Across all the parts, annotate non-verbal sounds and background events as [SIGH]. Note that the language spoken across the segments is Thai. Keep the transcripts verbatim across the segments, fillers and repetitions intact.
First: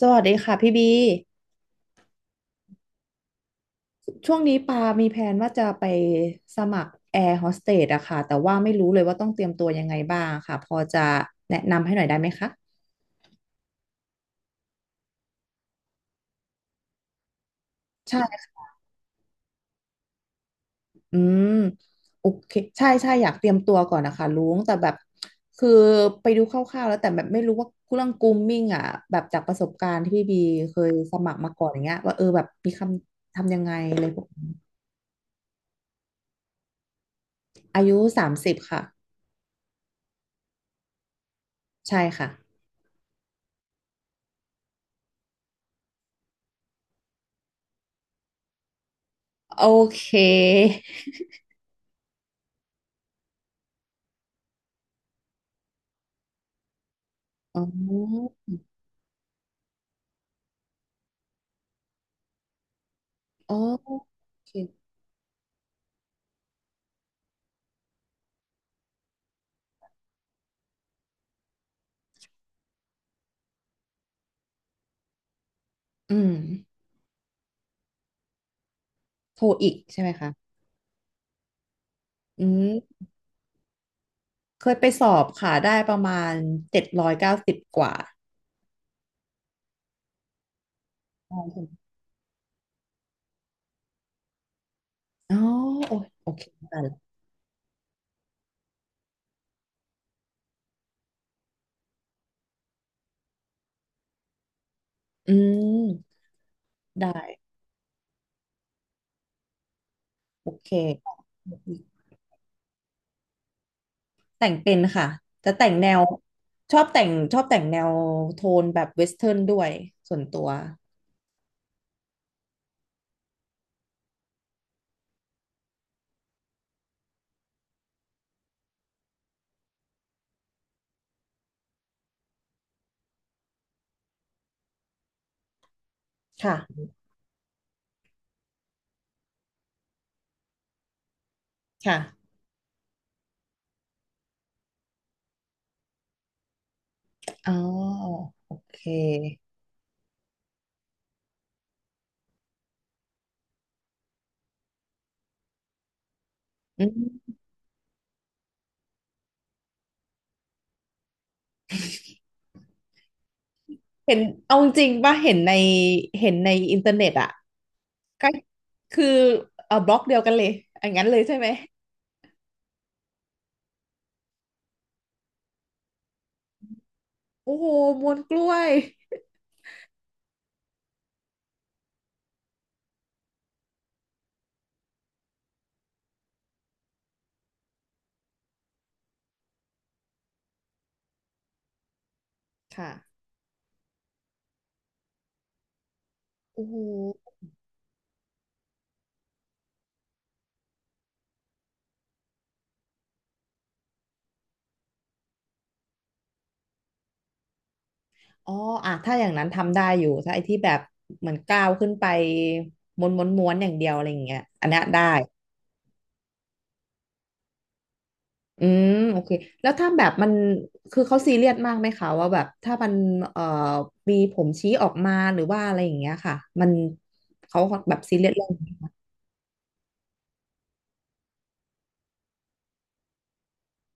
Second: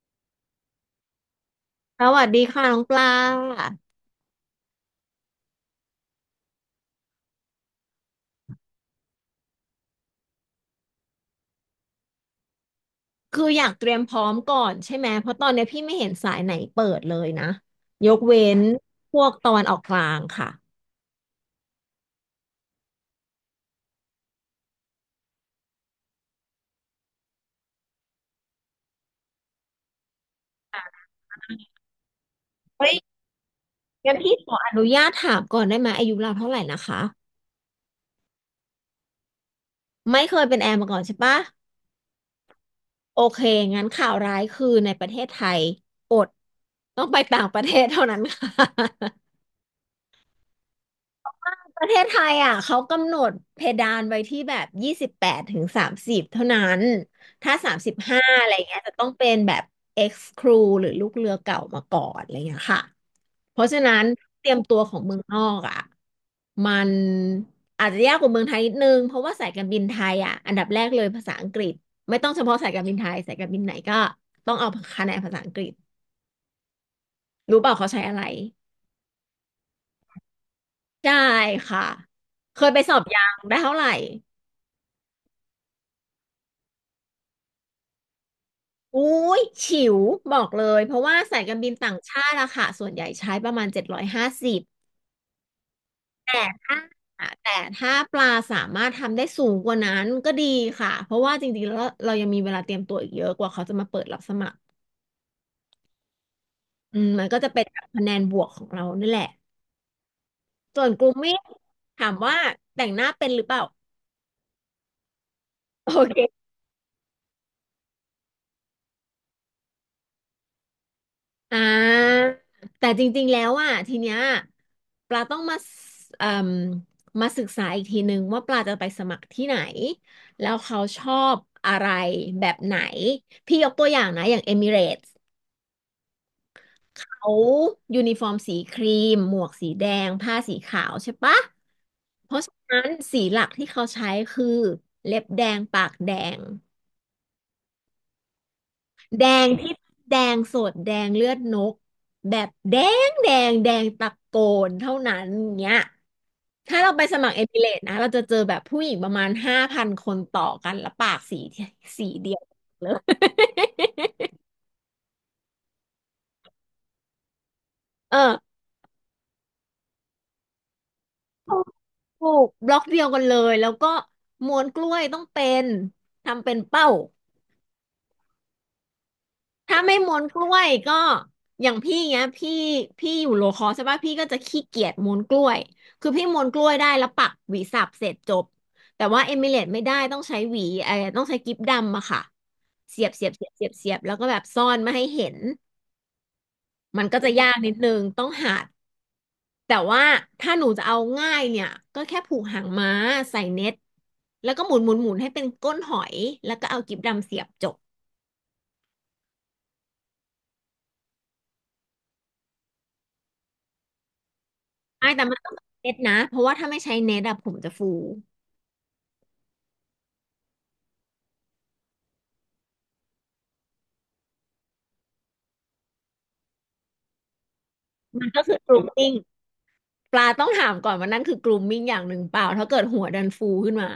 สวัสดีค่ะพี่บีสวัสดีค่ะน้องปลา ช่วงนี้ปา มีแผนว่าจะไปสมัครแอร์โฮสเตสอะค่ะแต่ว่าไม่รู้เลยว่าต้องเตรียมตัวยังไงบ้างค่ะพอจะแนะนำให้หน่อยได้ไหมคะคืออยากเตรียมพร้อมก่อนใช่ไหม เพราะตอนเนี้ยพี่ไม่เห็นสายไหนเปิดเลยนะ ยใช่กเว้นค่ะพวกตะวันออกกลางค่ะอืมโอเคใช่ใช่อยากเตรียมตัวก่อนนะคะลุงแต่แบบคือไปดูคร่าวๆแล้วแต่แบบไม่รู้ว่าเรื่องกรูมมิ่งอะแบบจากประสบการณ์ที่พี่บีเคยสมัครมาก่อนอย่างเงี้ยว่าเออแบบมีคเฮ้ยำทำยังไงอะไรพวกขนี้ออนุญาตถามก่อนได้ไหมอายุเราเท่าไหร่นะคะ อายุสามสิบค่ะไม่เคยเป็นแอร์มาก่อนใช่ปะใช่ค่ะโอเคงั้นข่าวร้ายคือในประเทศไทยอดต้องไปต่างประเทศเท่านั้นค่ะ โอเคประเทศไทยอ่ะเขากำหนดเพดานไว้ที่แบบยี่สิบแปดถึงสามสิบเท่านั้นถ้าอ๋สามสิบห้าอะอ ไรเงี้ยจะต้องเป็นแบบ ex crew หรือลูกเรือเก่ามาก่อนอะไรเงี้ยค่ะอ๋อเพราะฉะโอนั้นเตเค รียมตัวของเมืองนอกอ่ะมันอาจจะยากกว่าเมืองไทยนิดนึงเพราะว่าสายการบินไทยอ่ะอันดับแรกเลยภาษาอังกฤษไม่ต้องเฉพาะสายการบินไทยสายการบินไหนก็ต้องเอาคะแนนภาษาอังกฤษอืม รู้เปล่าเขาใช้อะไรโทรอีกใช่ไหมคะใช่ค่ะอืเคยไปสอม บยังได้เท่าไหร่ เคยไปสอบค่ะได้ประมาณเจ็ดร้อยเก้าสิบกว่าอุ้ยฉิวบอกเลยเพราะว่าอ๋สายการบินอต่างชาติอะค่ะส่วนใหญ่ใช้ประมาณเจ็ดร้อยห้าสิบอ๋อโอยโอแต่เคได้ถ้าละแต่ถ้าปลาสามารถทำได้สูงกว่านั้นก็ดีค่ะเพราะว่าจริงๆแล้วเรายังมีเวลาเตรียมตัวอีกเยอะกว่าเขาจะมาเปิดรับสมัครอืม อืมได้ มันก็จะเป็นคะแนนบวกของเรานั่นแหละโอเค ส่วนกลุ่มมิตรถามว่าแต่งหน้าเป็นหรือเปล่าแต่งเป็นค่ะ จะแต่งแนโอวเค ชอบแต่งชอบแต่งแนวโทนแบบเวสเทิร์นด้วยส่วนตัว อ่าแต่จริงๆแล้วอ่ะทีเนี้ยปลาต้องมาสเอ่มมาศึกษาอีกทีนึงว่าปลาจะไปสมัครที่ไหนแล้วเขาชอบอะไรแบบไหนพี่ยกตัวอย่างนะอย่างเอมิเรตส์ค่ะ เขายูนิฟอร์มสีครีมหมวกสีแดงผ้าสีขาวใช่ปะค่ะ เพราะฉะนั้นสีหลักที่เขาใช้คือเล็บแดงปากแดง อ๋อโอเคแดงที่แดงสดแดงเลือดนกแบบแดงแดงแดงตะโกนเท่านั้นเนี้ยถ้าอืเราไปสมัครมเอมิเรตนะเราจะเจอแบบผู้หญิงประมาณห้าพันคนต่อกันแล้วปากสีสีเดียวเลย เห็นเอาจริงป่ะเห็นในเห็นในอินเทอร์เน็ตอะ [LAUGHS] เอก็อคือเออบล็อกเดียวกันเลยอย่างนั้นเลยใช่ไหมถูกถูกบล็อกเดียวกันเลยแล้วก็ม้วนกล้วยต้องเป็นทำเป็นเป้า โอ้โหมวนกล้วยถ้าไม่ม้วนกล้วยก็อย่างพี่เงี้ยพี่พี่อยู่โลคอใช่ป่ะพี่ก็จะขี้เกียจม้วนกล้วยคือพี่ม้วนกล้วยได้แล้วปักหวีสับเสร็จจบแต่ว่าเอมิเลตไม่ได้ต้องใช้หวีเออต้องใช้กิ๊บดำอะค่ะค่ะเสียบเสียบเสียบเสียบเสียบแล้วก็แบบซ่อนไม่ให้เห็นโอ้โหมันก็จะยากนิดนึงต้องหัดแต่ว่าถ้าหนูจะเอาง่ายเนี่ยก็แค่ผูกหางม้าใส่เน็ตแล้วก็หมุนหมุนหมุนให้เป็นก้นหอยแล้วก็เอากิ๊บดำเสียบจบอ๋ออ่ะถ้าอย่างนั้นทำได้อยู่ถ้าไอ้ที่แบบเหมือนก้าวขึ้นไปม้วนม้วนม้วนอย่างเดียวอะไรอย่างเงี้ยอันเนี้ยได้ไอ่แต่มันต้องเน็ตนะเพราะว่าถ้าไม่ใช้เน็ตอะผมจะฟู อืมโอเคแล้วถ้าแบบมันคือเขาซีเรียสมากไหมคะว่าแบบถ้ามันเอ่อมีผมชี้ออกมาหรือว่าอะไรอย่างเงี้ยค่ะมันเขาแบบซีเรีมัยนสก็เรื่องคือก นี้ r o มมิ n งปลาต้องถามก่อนว่านั่นคือก r o มมิ n งอย่างหนึ่งเปล่าถ้าเกิดหัวดันฟูขึ้นมา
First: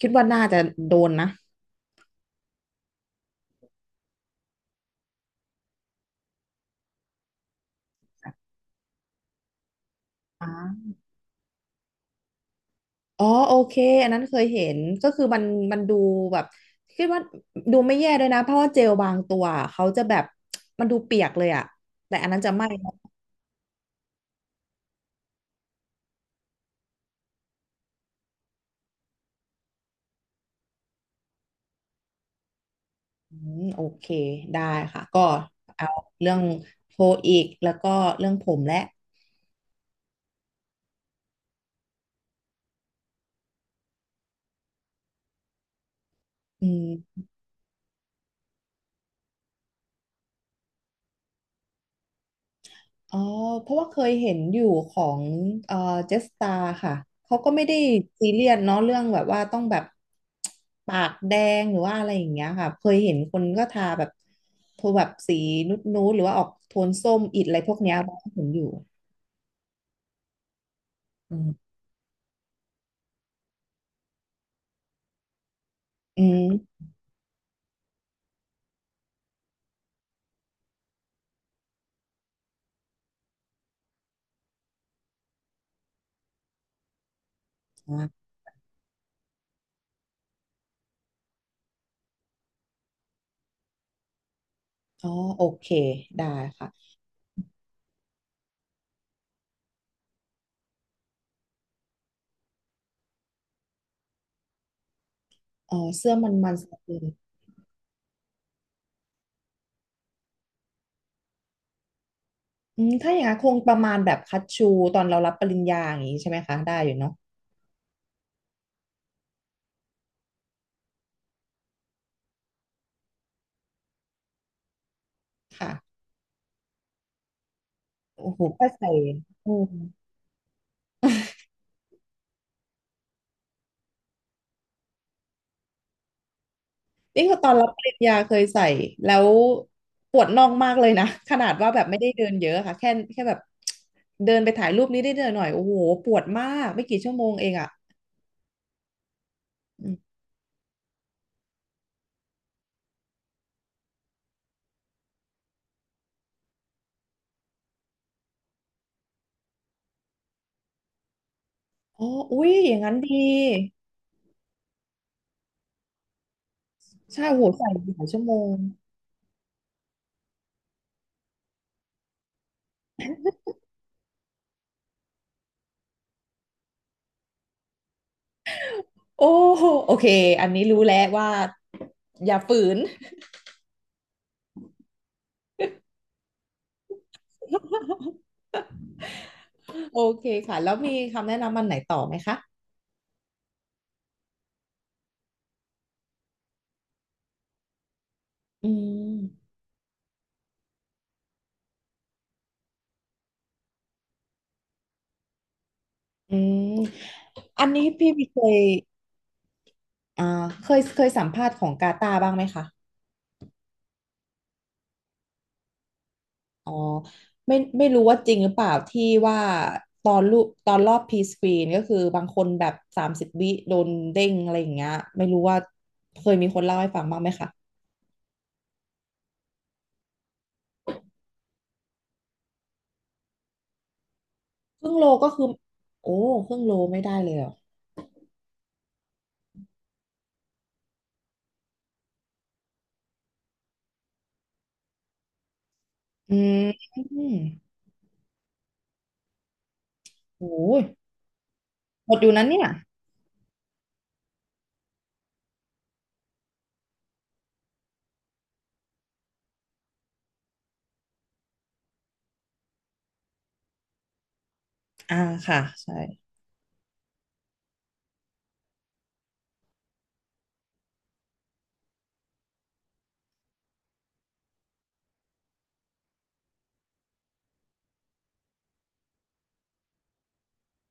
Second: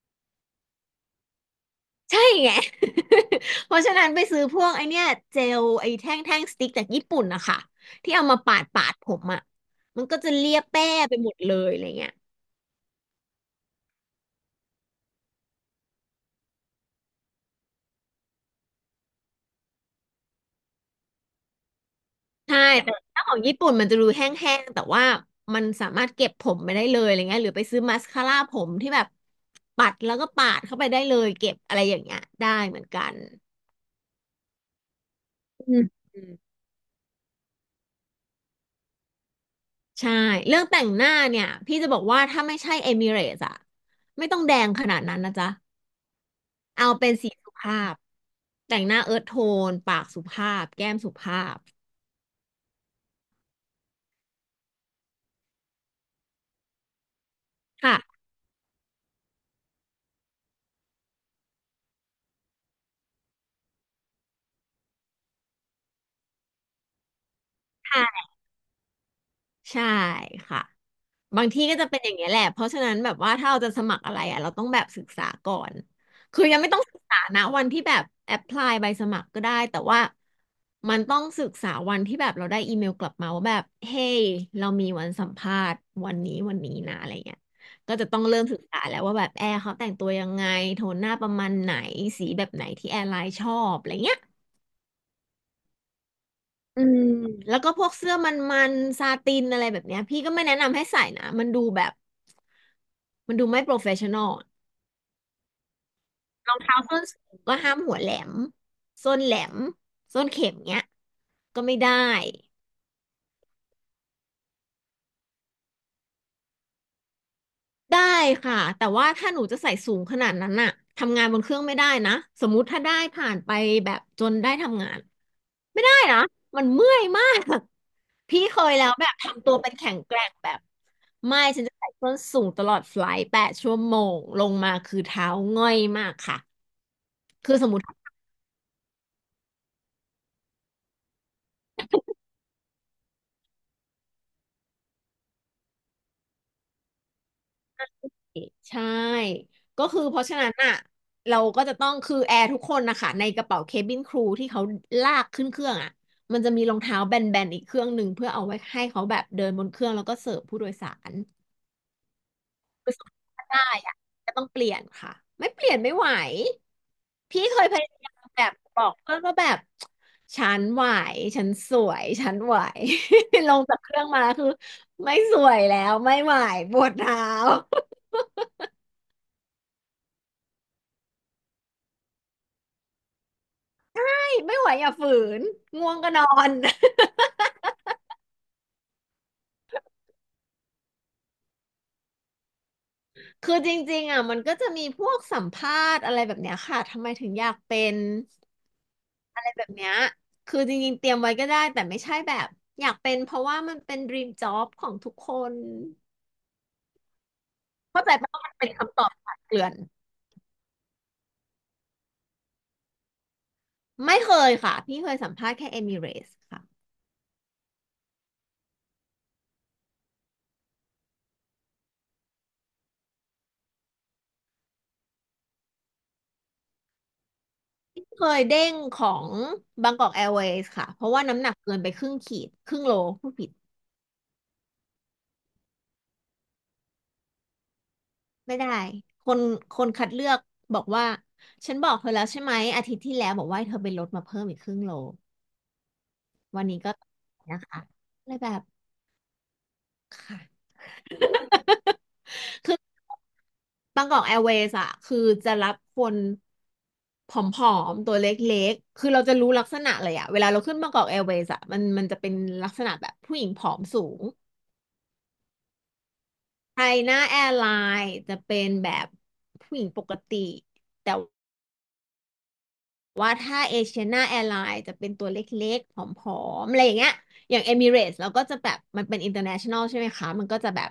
คิดว่าน่าจะโดนนะใช่ไง [LAUGHS] เพราะฉะนั้นไปซื้อพวกไอเนี้ยเจลไอแท่งแท่งสติ๊กจากญี่ปุ่นนะคะที่เอามาปาดปาดผมอ่ะมันก็จะเลียแป้อ่า ไปหมดเลยอะไรเงี้ยอ๋อโอเคอันนั้นเคยเห็นก็คือมันมันดูแบบคิดว่าดูไม่แย่ด้วยนะเพราะว่าเจลบางตัวเขาจะแบบมันดูเปียกเลยอะแต่อันนั้นจะใช่ไม่นะแต่ถ้าของญี่ปุ่นมันจะดูแห้งๆแต่ว่ามันสามารถเก็บผมไปได้เลยอะไรเงี้ยหรือไปซื้อมาสคาร่าผมที่แบบปัดแล้วก็ปาดเข้าไปได้เลยเก็บอะไรอย่างเงี้ยได้เหมือนกันอืมโอเคได้ค่ะก็อืเอาม เรื่องโพลอีกแล้วก็เรื่องผมและใช่เรื่องแต่งหน้าเนี่ยพี่จะบอกว่าถ้าไม่ใช่เอมิเรตอะไม่ต้องแดงขนาดนั้นนะจ๊ะอืเอาเป็นม สีสุภาพแต่งหน้าเอิร์ธโทนปากสุภาพแก้มสุภาพอ๋อเพราะว่าเคยเห็นอยู่ของเอ่อเจสตาค่ะ เขาก็ไม่ได้ค่ะซีเรียสเนาะเรื่องแบบว่าต้องแบบปากแดงหรือว่าอะไรอย่างเงี้ยค่ะเคยเห็นคนก็ทาแบบโทนแบบสีนุดนูดหรือว่าออกโทนส้มอิดอะไรพวกเนี้ยเราใช่ก็เห็นอยู่ใช่ค่ะ อืบางที่มก็จะเป็นอย่างเงี้ยแหละเพราะฉะนั้นแบบว่าถ้าเราจะสมัครอะไรอ่ะเราต้องแบบศึกษาก่อนอืคือยังไม่ต้อมงศึกษานะวันที่แบบแอพพลายใบสมัครก็ได้แต่ว่ามันต้องศึกษาวันที่แบบเราได้อีเมลกลับมาว่าแบบเฮ้ยเรามีวันสัมภาษณ์วันนี้วันนี้นะอะไรเงี้ยก็จะต้ออ่ะงเริ่มศึกษาแล้วว่าแบบแอร์เขาแต่งตัวยังไงโทนหน้าประมาณไหนสีแบบไหนที่แอร์ไลน์ชอบอะไรเงี้ย อ๋อโอเคได้ค่ะอืมแล้วก็พวกเสื้อมันๆซาตินอะไรแบบเนี้ยพี่ก็ไม่แนะนำให้ใส่นะมันดูแบบมันดูไม่โปรเฟชชั่นอลอ๋อเสื้อมันเมันสท้ากส้นเลยสูงก็ห้ามหัวแหลมส้นแหลมส้นเข็มเนี้ยก็ไม่ได้อืมถ้าอย่างนั้นคงประมาณแบบคัตชูตอนเรารับปริญญาอย่างนี้ใช่ไหมคะได้อยู่เนาะได้ค่ะแต่ว่าถ้าหนูจะใส่สูงขนาดนั้นน่ะทำงานบนเครื่องไม่ได้นะสมมุติถ้าได้ผ่านไปแบบจนได้ทำงานค่ะไม่ได้นะมันเมื่อยมาก โอ้โหพี่เคก็ยแล้ใส่วแบบทำอืตัวเป็ม นแข็งแกร่งแบบไม่ฉันจะใส่ส้นสูงตลอดไฟลท์แปดชั่วโมงลงมาคือเท้าง่อยมากค่ะนี่คือตอคืนอสรับมมปติริญญาเคยใส่แล้วปวดน่องมากเลยนะ [LAUGHS] ขนาดว่าแบบไม่ได้เดินเยอะค่ะแค่แค่แบบเดินไปถ่ายรูปนี้ได้เดินหน่อยโอ้โหปวดมากไม่กี่ชั่วโมงเองอ่ะใช่ก็อมคือเพราะฉะนั้นอ่ะเราก็จะต้องคือแอร์ทุกคนนะคะในกระเป๋าเคบินครูที่เขาลากขึ้นเครื่องอ่ะมันจะมีรองเท้าแบนๆอีกเครื่องหนึ่งเพื่อเอาไว้ให้เขาแบบเดินบนเครื่องแล้วก็เสิร์ฟผู้โดยสาร อ๋ออุ้ยอย่างคืนั้อนสมมดีติว่าได้อะจะต้องเปลี่ยนค่ะไม่เปลี่ยนไม่ไหวใช่โอ้พี่โหเคใส่ยพยาหลายยาชั่มวโมแบบงบอกเพื่อนว่าแบบฉันไหวฉันสวยฉันไหว [LAUGHS] ลงจากเครื่องมาคือไม่สวยแล้วไม่ไหวปวดเท้าโอ้โหโอเคอันนี้รู้แล้วว่าอย่าฝืน ไม่ไม่ไหวอย่าฝืนง่วงก็นอน [LAUGHS] โอเคค่ะแล้วมีคำแนะนำมันไหนต่อไหมคะ [LAUGHS] คือจริงๆอ่ะมันก็จะมีพวกสัมภาษณ์อะไรแบบเนี้ยค่ะทำไมถึงอยากเป็นอือะไรมแบบเนี้ยคือจริงๆเตรียมไว้ก็ได้แต่ไม่ใช่แบบอยากเป็นเพราะว่ามันเป็น ดรีมจ็อบ ของทุกคน อืมอันนี้เข้าพี่ใจปะเคว่ามันยเป็นคำตอบคลดเคลื่อนอ่าเคยเคยสัมภาษณ์ของกาตาร์บ้างไหมคะ ไม่เคยค่ะพี่เคยสัมภาษณ์แค่เอมิเรสค่ะอ๋อไม่ไม่รู้ว่าจริงหรือเปล่าที่ว่าตอนรูปตอนรอบพีสกรีนก็คือบางคนแบบสามสิบวิโดนเด้งอะไรอย่างเงี้ยไม่รู้ว่าเคยมีคนเล่าให้ฟังบ้างไหมคะพี่เคยเด้งของบางกอกแอร์เวย์ค่ะเพราะว่าน้ำหนักเกินไปครึ่งขีดครึ่งโลพูดผิดครึ่งโลก็คือโอ้ครึ่งโลไม่ได้เลยเหรอไม่ได้คนคนคัดเลือกบอกว่าฉันบอกเธอแล้วใช่ไหมอาทิตย์ที่แล้วบอกว่าให้เธอไปลดมาเพิ่มอีกครึ่งโลอืวันนี้ก็มนะคะเลยแบบค่ะ โอ้ย [LAUGHS] หมดอยู่นั้นเนี่ยคือบางกอกแอร์เวย์อะคือจะรับคนผอมๆตัวเล็กๆคือเราจะรู้ลักษณะเลยอะเวลาเราขึ้นบางกอกแอร์เวย์อะมันมันจะเป็นลักษณะแบบผู้หญิงผอมสูงอ่าค่ะใช่ไทยหน้าแอร์ไลน์จะเป็นแบบผู้หญิงปกติแต่ ว่าถ้าเอเชียนาแอร์ไลน์จะเป็นตัวเล็กๆผอมๆ อะไรอย่างเงี้ยอย่างเอมิเรตส์เราก็จะแบบมันเป็นอินเตอร์เนชั่นแนลใช่ไหมคะ มันก็จะแบบ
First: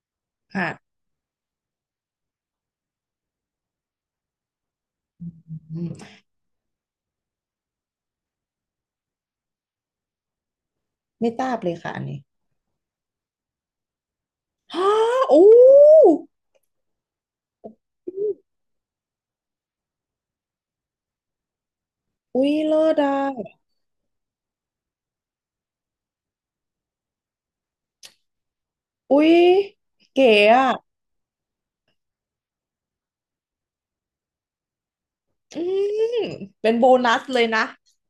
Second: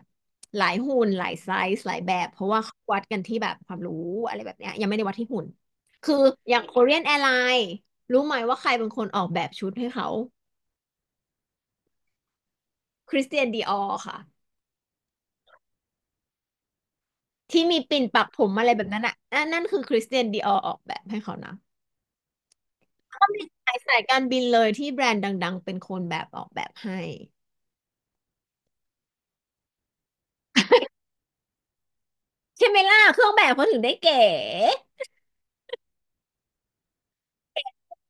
หลายค่ะหุ่นหลายไซส์หลายแบบ เพราะว่าเขาวัดกันที่แบบความรู้อะไรแบบเนี้ยยังไม่ได้วัดที่หุ่นอืคืมออย่างโคเรียนแอร์ไลน์รู้ไหมว่าใครเป็นคนออกแบบชุดให้เขาไม่ทราบเลยค่ะอันนี้คริสเตียนดีออร์ค่ะฮ่าโอ้ที่มีปิ่นปักผมอะไรแบบนั้นอ่ะนั่นนั่นคือคริสเตียนดีออร์ออกแบบให้เขานะอุ้ยเลิศอ่ะก็มีสายสายการบินเลยที่แบรนด์ดังๆเป็นคนแบบออกแบบให้ อุ้ยเก๋อ่ะ ใช่ไหมล่ะเครื่องแบบเขาถึงได้เก๋อืมเป็นโบนัสเลยนะ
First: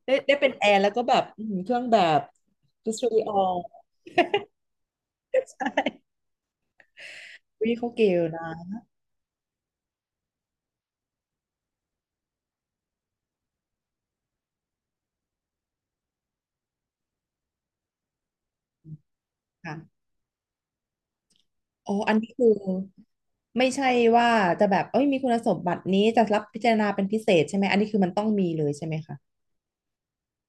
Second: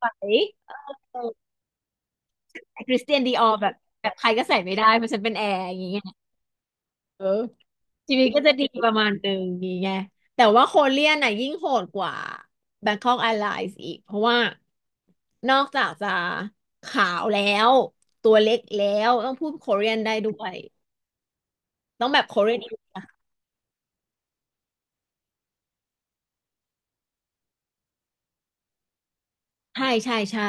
ใได้สได้เป็นแอ่ร์แล้วก็แบเอบอือมเครื่องแบบแต่ชุคดริสสตูเตียดินโอดีออร์แบบแบบใครก็ใส่ไม่ได้เพราะฉันเป็นแอใร์อย่างเงี้ช่ยเออวิเขาเกชีลวิตก็จะนะดีประมาณหนึ่งอย่างเงี้ยแต่ว่าโคเรียนน่ะยิ่งโหดกว่า แบงค็อกแอร์ไลน์ส อีกเพราะว่านอกจากจะขาวแล้วตัวเล็กแล้วต้องพูดโคเรียนค่ะได้ด้วยอ๋อต้องอันแบบนี้โคคือเรียน ไม่ใช่ว่าจะแบบเอ้ยมีคุณสมบัตินี้จะรับพิจารณาเป็นพิเศษใช่ไหมอันนี้คือมันต้องมีเลยใช่ไหมคะใช่ใช่ใช่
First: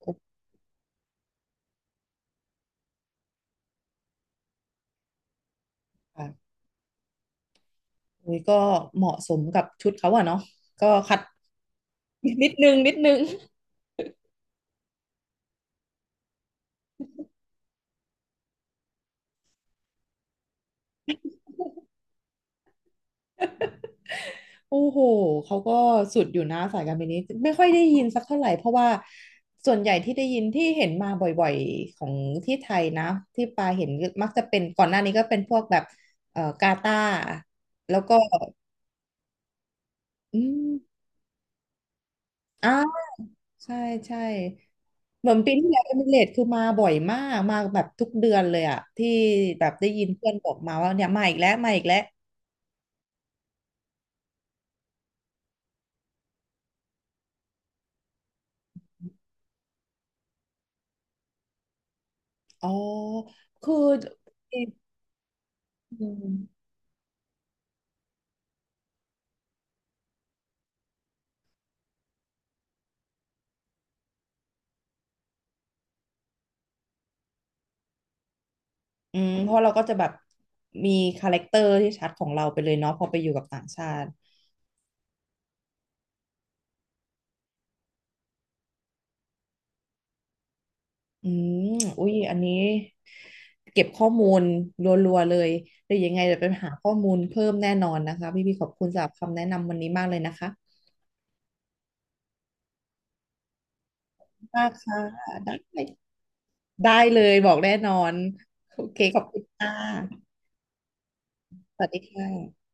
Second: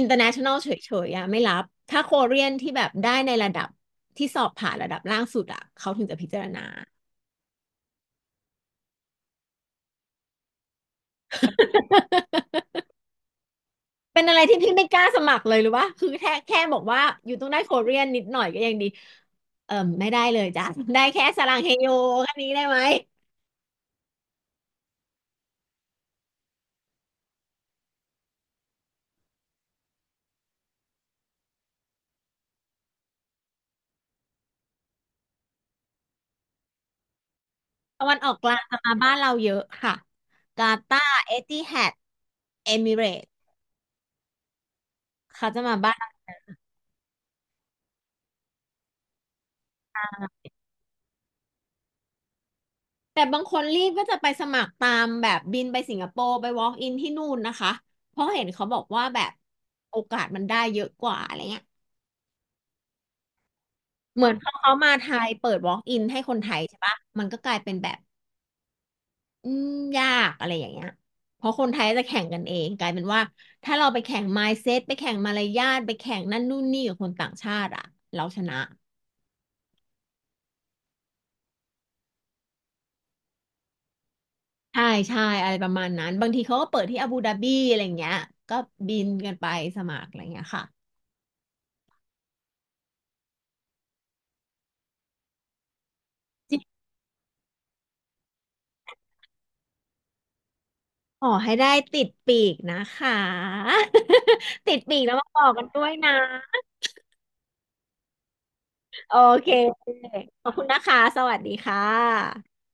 โอเค เฉยๆอะไม่รับ ถ้าโคเรียนที่แบบได้ในระดับที่สอบผ่านระดับล่างสุดอะเขาถึงจะค่ะพิจารณา อุ้ยก็เหมาะสมกับชุดเขาอะเนาะก็ขัดนิดนึง [LAUGHS] นิดนึง เป็นอะไรที่พี่ไม่กล้าสมัครเลยหรือว่าคือแค่แค่บอกว่าอยู่ต้องได้โคเรียนนิดหน่อยก็ยังดีเออไม่ได้เลยจ้ะได้แค่สรังเฮโยแค่นี้ได้ไหมโอ้โห เขาก็สุดอยู่นะสายการบินนี้ไม่ค่อยได้ยินสักเท่าไหร่เพราะว่าส่วนใหญ่ที่ได้ยินที่เห็นมาบ่อยๆของที่ไทยนะที่ปาเห็นมักจะเป็นก่อนหน้านี้ก็เป็นพวกแบบเอ่อกาตาร์แล้วตะก็วันออกกลางจะมาบ้านเราเยอะค่ะ อืกาตามร์เอติฮัดเออ้าวมิเรตส์ใช่ใช่เหมือนเขาปีจะที่มาแล้วเอบ้ามิน เรตคือมาบ่อยมากมาแบบทุกเดือนเลยอะที่แบบได้ยินเพื่อนบอกมาว่าเนี่ยมาอีกแล้วมาอีกแล้วแต่บางคนรีบก็จะไปสมัครตามแบบบินไปสิงคโปร์ไป walk in ที่นู่นนะคะเพราะเห็นเขาบอกว่าแบบโอกาสมันได้เยอะกว่าอะไรเงี้ยอ๋อคือเหมือนเขาเขามาไทยเปิด walk in อืให้คนไทยม ใช่ปะมันก็กลายเป็นแบบอืมยากอะไรอย่างเงี้ยเพราะคนไทยจะแข่งกันเองกลายเป็นว่าถ้าเราไปแข่ง มายด์เซ็ต ไปแข่งมารยาทไปแข่งนั่นนู่นนี่กับคนต่างชาติอะเราชนะอืมเพราะเราก็จะแบบมีคาแรคเตอร์ที่ชัดของเราไปเลยเนาะพอไปอยู่กับต่างชาติใช่ใช่อะไรประมาณนั้นบางทีเขาก็เปิดที่อาบูดาบีอะไรอย่างเงี้ยก็บินกันไปสมัครอะไรอย่างเงี้ยค่ะ อืมอุ้ยอันนี้เก็บข้อมูลรัวๆเลยเดี๋ยวยังไงเดี๋ยวไปหาข้อมูลเพิ่มแน่นอนนะคะพี่พี่ขอบคุณสำหรับคำแนะนำวันนี้มากเลยนะคะขอให้ได้ติดปีกนะคะ มา [LAUGHS] กติดปีค่ะกแล้วมาบอไดกกันด้วย้นะได้เลยบอกแน่นอนโอเคโอขอบคุณเคค่ะขอบคุณนะคะสวัสดีสค่ะวัสดีค่ะ